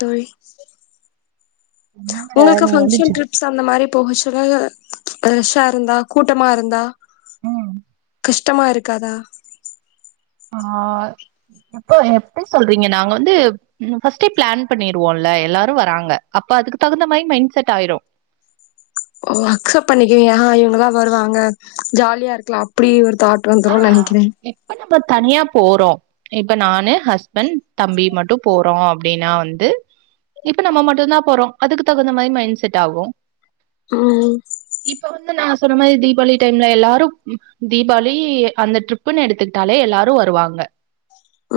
தோழி உங்களுக்கு function trip அந்த மாரி போகச்சல்ல ரஷ்ஷா இருந்தா கூட்டமா இருந்தா கஷ்டமா இருக்காதா ஆ எப்போ எப்டி சொல்றீங்க நாங்க வந்து ம் ஃபர்ஸ்டே பிளான் பண்ணிருவோல்ல எல்லாரு வராங்க அப்ப அதுக்குதந்த மாய் மைண்ட் செட் ஆயிரு ஓ அக்சப்ட் பண்ணிக்கிவியா இவங்கலா வருவாங்க ஜாலியா இருக்கலா அப்டி ஒரு தாட் ஆ வந்துரு நெனக்கிறே இப்ப நம்ப தனியா போறோ இப்ப நானு ஹஸ்பண்ட் தம்பி மட்டு போறோ அப்டின்னா வந்து இப்ப நம்ம மட்டுதா போறோ அதுக்கு தகுந்த மாய் மைண்ட் செட் ஆகு ம் இப்ப வந்து நா சொன்ன மாரி தீபாவளி டைம்ல எல்லாரு தீபாவளி ரி அந்த ட்ரிப்புன் எடுத்துக்கிட்டாலே எல்லாரு வருவாங்க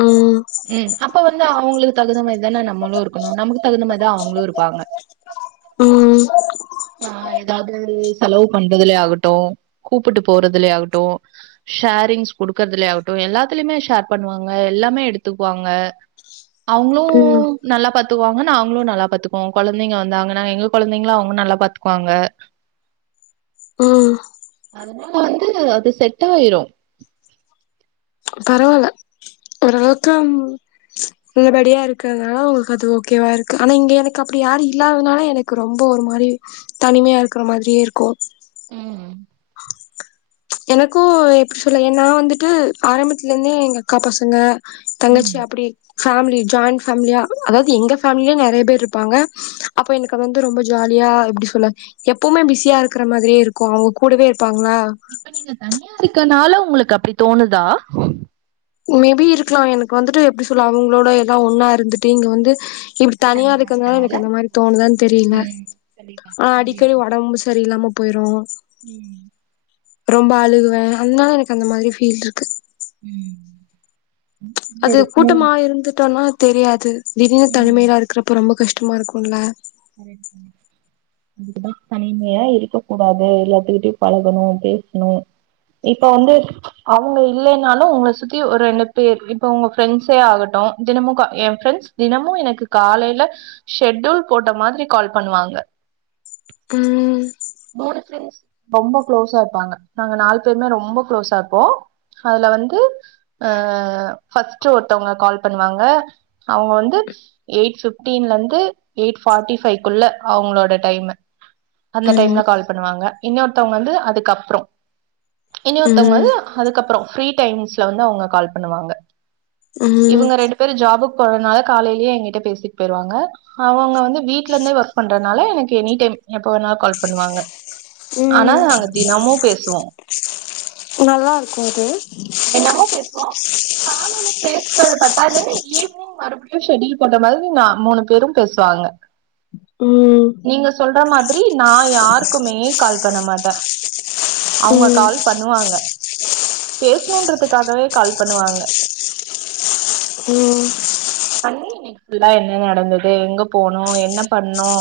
ம் ம் அப்ப வந்து அவுங்குளுக்கு தகுந்த மாரிதானா நம்மளு இருக்கணும் நமக்கு தகுந்த மாரிதான் அவுங்ளு இருப்பாங்க ம் ஆ எதாவ்து [unintelligible] செலவு பண்றதுலே ஆகட்டு கூப்புட்டு போறதுலயே ஆகட்டு ஷேரிங்ஸ் குடுக்கறதுலே ஆகட்டு எல்லாத்திலிமே ஷேர் பண்ணுவாங்க எல்லாமே எடுத்துக்குவாங்க அவுங்ளு ம் நல்லா பாத்துக்குவாங்க நாங்களு நல்லா பாத்துக்வோ கொழந்தைங்க வந்தாங்கனா எங்க கொழந்தைங்ள அவ்ங்க நல்லா பாத்துக்குவாங்க ம் அதுனால வந்து அது செட்டாய்ரு பரவால்ல ஓரளவுக்கம் [unintelligible] ரெடியாக இருக்கிறதுனால அவுங்களுக்கு அது ஓகேவாக இருக்கு ஆனா இங்க எனக்கு அப்டி யாரு இல்லாததுனால எனக்கு ரொம்ப ஒரு மாரி தனிமையா இருக்கற மாத்ரியே இருக்கு எனக்கு எப்டி சொல்ல ஏ நா வந்துட்டு ஆரம்பத்துலந்தே எங்க அக்கா பசங்க தங்கச்சி அப்டி ஃபேம்லி ஜாய்ன் ஃபேமிலியா அதாவ்து எங்க ஃபேமிலியே நெறைய பேர் இருப்பாங்க அப்ப எனக் க்க வந்து ரொம்ப ஜாலியா எப்டி சொல்ல எப்பவ்மே பிஸியா இருக்கிற மாதிரியே இருக்கு அவ்ங்க கூடவே இருப்பாங்ளா நீங்க தனியா இருக்கனால உங்களுக்கு அப்டி தோணுதா மேபி இருக்கலா எனக்கு வந்துட்டு எப்டி சொல்ல அவங்களோட எல்லா ஒன்னா இருந்துட்டு இங்க வந்து இப்டி தனியா இருக்கிறதுனால எனக்கு அந்த மாரி தோணுதான் தெரில ஆ அடிக்கடி ஒடம்பு சரியில்லாம போய்ரு ம் ரொம்ப அழுகுவே அதனால எனக்கு அந்த மாத்ரி ஃபீல்ட்ருக்கு ம் ம் அது கூட்டமா இருந்துட்டோனா தெரியாது திடீனு தனிமயா இருக்கிறப்ப ரொம்ப கஷ்டமா இருக்குல்ல செரி [unintelligible] அதுக்குதா தனிமையா இருக்க கூடாது எல்லாத்துக்கிட்டயு பழகணு பேசணு இப்ப வந்து அவுங்க இல்லேன்னாலு உங்கள சுத்தி ஒரு ரெண்டுப் பேர் இப்ப உங்க ஃப்ரெண்ட்ஸே ஆகட்டு தினமுக எ ஃப்ரெண்ட்ஸ் தினமு எனக்கு காலைல ஷெட்யூல் போட்ட மாரி கால் பண்ணுவாங்க ம் போனு ஃபிரெண்ட்ஸ் ரொம்ப குளோஸா இருப்பாங்க நாங்க நால்ப் பேருமே ரொம்ப குளோஸா இர்ப்போ அதுல வந்து அ ஃபர்ஸ்ட்டு ஒருத்தவுங்க கால்ப் பண்ணுவாங்க அவுங்க வந்து எய்ட் பிப்டீன்லந்து எய்ட் ஃபார்டி ஃபைவ்குள்ள அவங்களோட டைமு அந்த ம் டைம்ல கால் பண்ணுவாங்க இன்னொருத்தவங்க வந்து அதுக்கப்றோ இன்னொத்தவங்க ம் வந்து அதுக்கப்றோ ஃப்ரீ டைம்ஸ்ல வந்து அவுங்க கால் பண்ணுவாங்க ம் இவங்க ரெண்டு பேர் ஜாபுக்கு போறனால காலைலே எங்கிட்ட பேசிட்டு போய்ருவாங்க அவுங்க வந்து வீட்ல இருந்தே வொர்க் பண்றனால எனக்கு எனி டைம் எப்ப வேணா கால்ப் பண்ணுவாங்க ஆனா ம் நாங்க தினமு பேசுவோ நல்லாருக்குங்கே ஆனா நீப் பேச்னததப் பாத்தானென்னி ஈவினிங் மறுபுடியு ஷெடியூல் போட்ட மாதிரி நா மூனு பேரும் பேசுவாங்க ம் நீங்க சொல்ற மாதிரி நான் யாருக்குமே கால் பண்ண மாட்ட அவ்ங்க ம் கால் பண்ணுவாங்க பேசணுன்றதுக்காகவே கால் பண்ணுவாங்க ம் பண்ணி நேத்துபுல்லா என்ன நடந்த து எங்க போனோ என்ன பண்னோ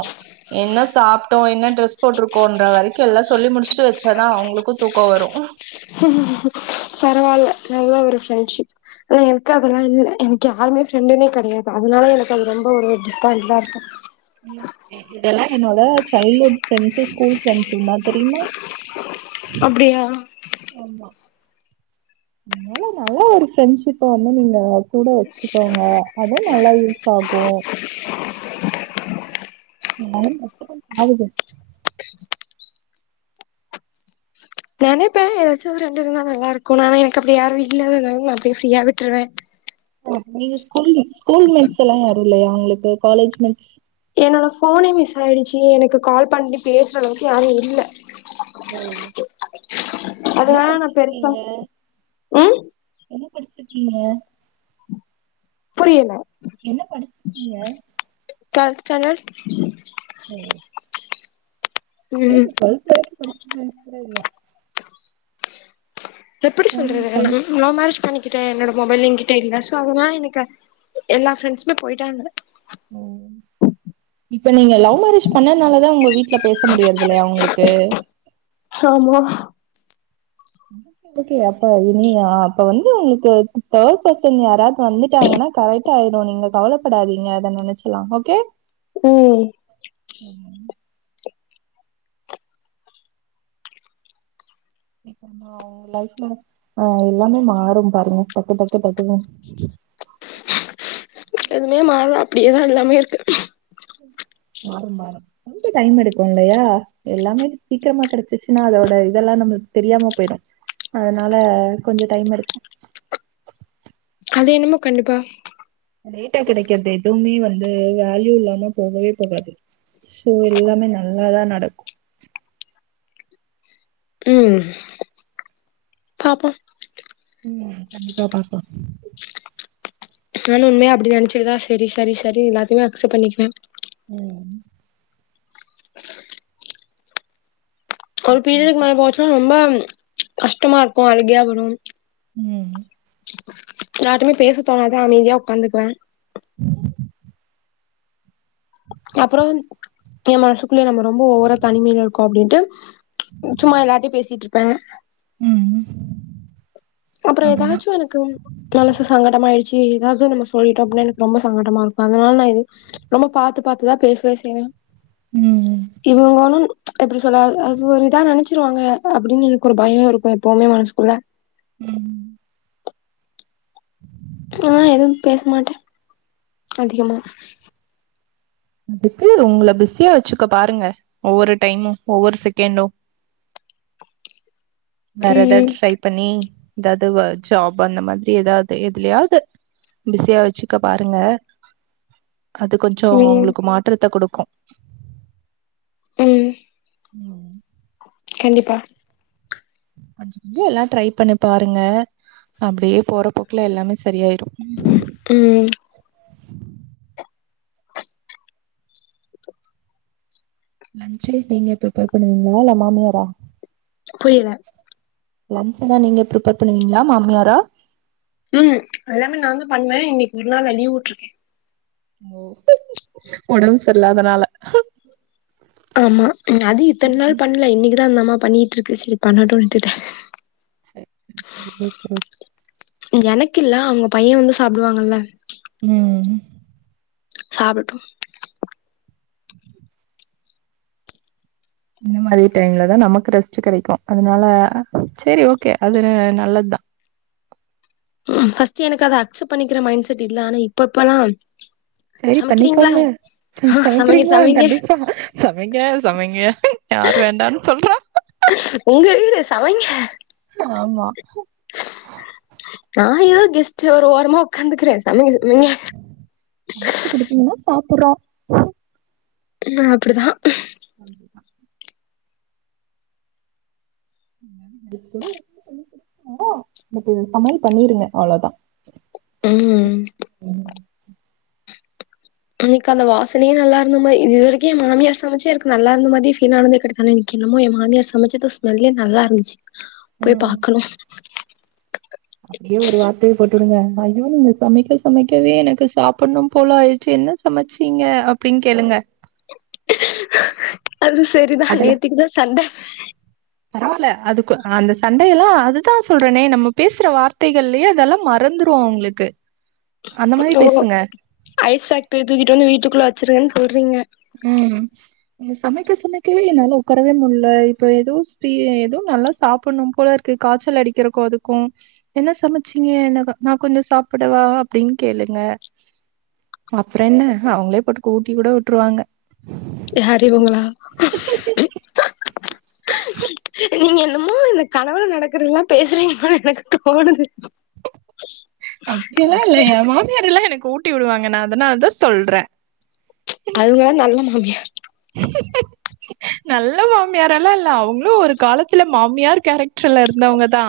என்ன சாப்ட்டோ என்ன ட்ரெஸ் போட்ருக்கோன்ற வரைக்கு எல்லா சொல்லி முடிச்சுட்டு வச்சாதா அவங்களுக்கு தூக்கோ வரு பரவால்ல நல்ல ஒரு ஃப்ரெண்ட்ஷிப் ஆனா எனக்கு அதெல்லா இல்ல என்க்கு யாருமே ஃப்ரெண்டுனே கிடையாது அதனால எனக்கு அது ரொம்ப ஒரு டிஸபாயண்ட்டா இருக்கு இதெல்லா என்னோட சைல்டுஹுட் ஃப்ரெண்ட்ஸ்சு ஸ்கூல் ஃப்ரெண்ட்ஸ்சு தா தெரியுமா அப்டியா ஆமா அதனால நல்ல ஒரு ஃப்ரெண்ட்ஷிப்ப வந்து நீங்க கூட வச்சுக்கோங்க அதுவு நல்லா யூஸ் ஆகு [unintelligible] நெனப்பே ஏதாச்சு ரெண்டு இருந்தா நல்லா இருக்குனு ஆனா எனக்கு அப்டி யாரு இல்லாததுனால நா அப்டியே ஃப்ரீயா விட்ருவே ஆ நீங்க ஸ்கூல் மெட் ஸ்கூல் மெட்ஸ்லா யாரு இல்லையா உங்களுக்கு காலேஜ் மெட்ஸ் என்னோட ஃபோனே மிஸ் ஆயிடுச்சு எனக்கு கால் பண்ணி பேசுற அளவுக்கு யாரு இல்ல ஓ என்ன அதனால நா பெருசா படிச்சிருக்கீங்க ம் என்ன படிச்சிருக்கீங்க புரியல என்ன படிச்சிருக்கீங்க டொல்த் ஸ்டாண்டர்ட் ஓ ம் ம் [unintelligible] இல்ல எப்படி சொல்றது [unintelligible] லவ் மேரேஜ் பண்ணிக்கிட்டே என்னோட மொபைல் எங்கிட்ட இல்ல சோ அதுனால எனக்கு எல்லா ஃப்ரெண்ட்ஸுமே போயிட்டாங்க ஓ இப்ப நீங்க லவ் மேரேஜ் பண்ணதுனாலதா உங்க வீட்ல பேச முடியறதில்லையா உங்களுக்கு ஆமா ஓகே அப்ப இனி அப்ப வந்து உங்களுக்கு தேர்டுபர்சன் யாராவது வந்துட்டாங்கன்னா கரெக்டு ஆயிடு நீங்க கவலைப்படாதீங்க அத நெனைச்சலா ஓகே ம் ம் இப்ப நா உ லைஃப்ல ஆ எல்லாமே மாறு பாருங்க டக்கு டக்கு டக்குன்னு எதுமே மாறல அப்டியேதா எல்லாமே இருக்கு மாறும் மாறும் கொஞ்ச டைம் எடுக்கு இல்லையா எல்லாமே சீக்கிரமா கெடைச்சிச்சுன்னா அதோட இதெல்லா நம்மளுக்கு தெரியாம போயிடு அதனால கொஞ்ச டைம் எடுக்கு அது என்னமோ கண்டிப்பா லேட்டா கெடைக்கறது எதுவுமே வந்து வேல்யூ இல்லாம போகவே போகாது ஸோ எல்லாமே நல்லாதா நடக்கு ம் பாப்போ ம் கண்டிப்பா பாப்போ நானு உண்மையா அப்டி நெனைச்சிட்டுதா சேரி சரி சரினு எல்லாத்துயுமே அக்சப்ட் பண்ணிக்குவே ம் ஒரு பீரியடுக்கு மேல போச்சுன்னா ரொம்ப கஷ்டமா இருக்கு அழுகயா வரு ம் யார்ட்டமே பேச தோனாது அமைதியா ஒக்காந்துக்குவே அப்புறம் என் மனசுக்குள்ளேயே நம்ம ரொம்ப ஓவரா தனிமையில இருக்கோ அப்டின்ட்டு சும்மா எல்லார்ட்டயு பேசிட்டு இருப்பே ம் அப்புற ஏதாச்சு எனக் க்கு மனசு சங்கடம் ஆயிடுச்சு ஏதாவது நம்ம சொல்லிட்டோ அப்டின்னா எனக்கு ரொம்ப சங்கடமா இருக்கு அதனால நா இது ரொம்ப பாத்து பாத்து தா பேசுவே செய்வே ம் இவுங்க ஒன்னு எப்படி சொல்லா அது ஒரு இதா நெனைச்சிருவாங்க அப்டின்னு எனக்கு ஒரு பயோ இருக்கு எப்போவுமே மனசுக்குள்ள ம் ஆ எதுவு பேச மாட்டே அதிகமா துக்கு ஒங்கள பிஸியா வச்சுக்க பாருங்க ஒவ்வொரு டைமு ஒவ்வொரு செகண்டு வேற எதாவது ம் ட்ரை பண்ணி எதாவது வ ஜாப்பு அந்த மாதிரி எதாவது எதுலயாவது பிஸியா வச்சுக்க பாருங்க அது கொஞ்சோ ம் ஒங்களுக்கு மாற்றத்த குடுக்கு ம் ம் கண்டிப்பா கொஞ்ச கொஞ்சோ எல்லா ட்ரை பண்ணி பாருங்க அப்டியே போறபோக்குல எல்லாமே சரியாய்டு ம் லன்ச்சு நீங்க பிரிப்பேர் பண்ணுவீங்களா இல்ல மாமியாரா புரியல லன்ச்சு எல்லா நீங்க பிரிப்பர் பண்ணுவீங்களா மாமியாரா ம் அதல்லாமே நா தா பண்ணுவே இன்னக்கி ஒரு நாள் நா லீவ் உட்ருக்கே ஓ ஒடம்பு சர்லாதனால ஆமா அது இத்தன் நாள் பண்ல இன்னக்குதா அந்தந்தம்மா பண்ணிட்டு இருக்கு சரி பண்ணடுன் விட்டுடே சர் சர் ஓகே ஓ எனக்கு இல்ல அவுங்க பையே வந்து சாப்டுவாங்கல்ல ம் சாப்பட்டு இந்த மாரி டைம்ல தா நமக்கு ரெஸ்ட் கெடைக்கு அதுனால சரி ஓகே அதுன நல்லது தா ம் ஃபஸ்ட் எனக்கு அத அக்சப்ட் பண்ணிக்கிற மைண்ட் செட் இல்ல ஆனா இப்ப இப்பல்லா சரி பண்ணிக்கோங்க சமைங்க சமைக்கிறீங்களா சமைங்க. கண்டிப்பா சமைங்க சமைங்க யார் வேண்டான் சொல்றா ஒங்க வீடு சமைங்க ஆமா நா யாரு கெஸ்ட்டு ஒரு ஓரமா உக்காந்துகிறே சமச்சு குடுப்பீங்கன்னா சாப்புற்றோ நா அப்டிதா [unintelligible] [unintelligible] இன்னக்கி இது சமையல் பண்ணீருங்க அவ்ளோதா ம் அன்னக்கு கால்ல வாசனையே நல்ல இருந்த மாரி இதுவரைக்கு என் மாமியார் சமைச்சு எனக்கு நல்லா இருந்த மாதி ஃபீல் ஆனதே கெடைக்கலை என்னமோ எ மாமியார் சமைச்சது ஸ்மெல்லே நல்லா இருந்துச்சு போய் பாக்கணு அப்டியே ஒரு வார்த்தையை போட்டு வுடுங்க ஐயோ நீங்க சமைக்க சமைக்கவே எனக்கு சாப்பன்ணு போல ஆய்ருச்சு என்ன சமச்சிங்க அப்டின் கேளுங்க அது சரிதா அத நேத்திக்குதா சண்ட பரவால்ல அதுக்கு அந்த சண்டையல்லா அதுதா சொல்றேனே நம்ம பேசுற வார்த்தைகள்லயே அதெல்லா மறந்துரு அவுங்களுக்கு அந்த மாரி ஓ பேசுங்க ஐஸ் பேக்ட்ரிய தூக்கிட்டு வந்து வீட்டுக்குள்ள வச்சுருவேன் சொல்றீங்க ம் நீங்க சமைக்க சமைக்கவே என்னால உக்காரவே முட்ல இப்ப எதோ ஸ்பீ எதோ நல்லா சாப்பன்ணு போல இருக் கு காச்சல் அடிக்கறக்கு அதுக்கு என்ன சமைச்சீங்க என்ன நா கொஞ்ச சாப்புடவா அப்டின் கேளுங்க அப்பறோ என்ன அவுங்களே போட்டு கூ ஊட்டி கூட விட்ருவாங்க யாரு இவுங்களா நீங்க என்னமோ எனக் கனவுல நடக்கறதெல்லா பேசுறீங்களோனு எனக்கு தோணுது அப்டி எல்லா இல்ல எ மாமியார் எல்லா எனக்கு ஊட்டி விடுவாங்க நா அதனால தா சொல்றே அவுங்க நல்ல மாமியார் நல்ல மாமியாரெல்லா இல்ல அவுங்களு ஒரு காலத்துல மாமியார் கேரக்டர்ல இருந்தவங்கதா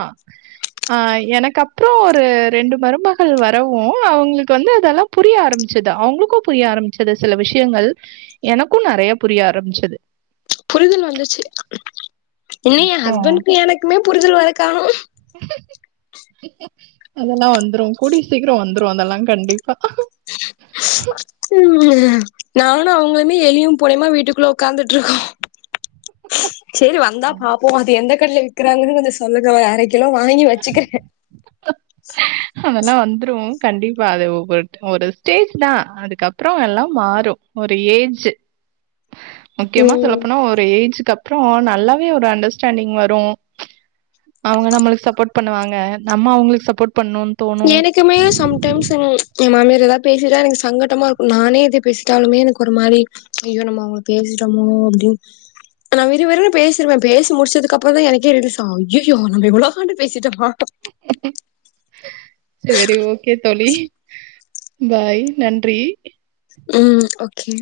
ஆ எனக்கு அப்புறோ ஒரு ரெண்டு மருமகள் வரவு அவுங்களுக்கு வந்து அதெல்லா புரிய ஆரம்பிச்சது அவுங்களுக்கு புரிய ஆரம்பிச்சது சில விஷயங்கள் எனக்கு நறைய புரிய ஆரம்பிச்சது புரிதல் வந்துச்சு இன்னு எ அப்புறம் ஹஸ்பண்டுக்கு எனக்குமே புரிதல் வரக்காணோ அதெல்லா வந்துரு கூடிய சீக்கிரோ வந்துரு அதெல்லா கண்டிப்பா ம் நானு அவுங்களுமே எலியு பூனையுமா வீட்டுகுள்ள உக்காந்துட்ருக்கோ செரி வந்தா பாப்போ அது எந்த கடைல விக்கிறாங்கன்னு கொஞ்சோ சொல்லுங்க ஒரு அரக் கிலோ வாங்கி வெச்சுக்கிறே அதெல்லா வந்துரு கண்டிப்பா அது ஒவ்வொரு ஒரு ஸ்டேஜ்தா அதுக்கப்றோ எல்லா மாறு ஒரு ஏஜு முக்கியமா சொல்ல ம் போனா ஒரு ஏஜுக்கு அப்றோ நல்லாவே ஒரு அண்டர்ஸ்டாண்டிங் வரு அவுங்க நம்மளுக்கு சப்போட் பண்ணுவாங்க நம்ம அவுங்களுக்கு சப்போட் பண்ணு எனக் குமே சம் டைம்ஸ் எ மாமியார் எதா பேசிட்டா எனக்கு சங்கட்டமா இருக்கு நானே இது பேசிட்டாலுமே எனக்கு ஒரு மாரி ஐயோ நம்ம அவுங்கள பேசிட்டோமோ அப்டினு நா விருவிருனு பேசிருவே பேசி முடிச்சதுக்கப்பறோதா எனக்கே ரிலிசா ஐயய்யோ நம்ம இவ்ளோக்காண்டு பேசிட்டோமா செரி ஓகே தோழி பாய் நன்றி ம் ஓகே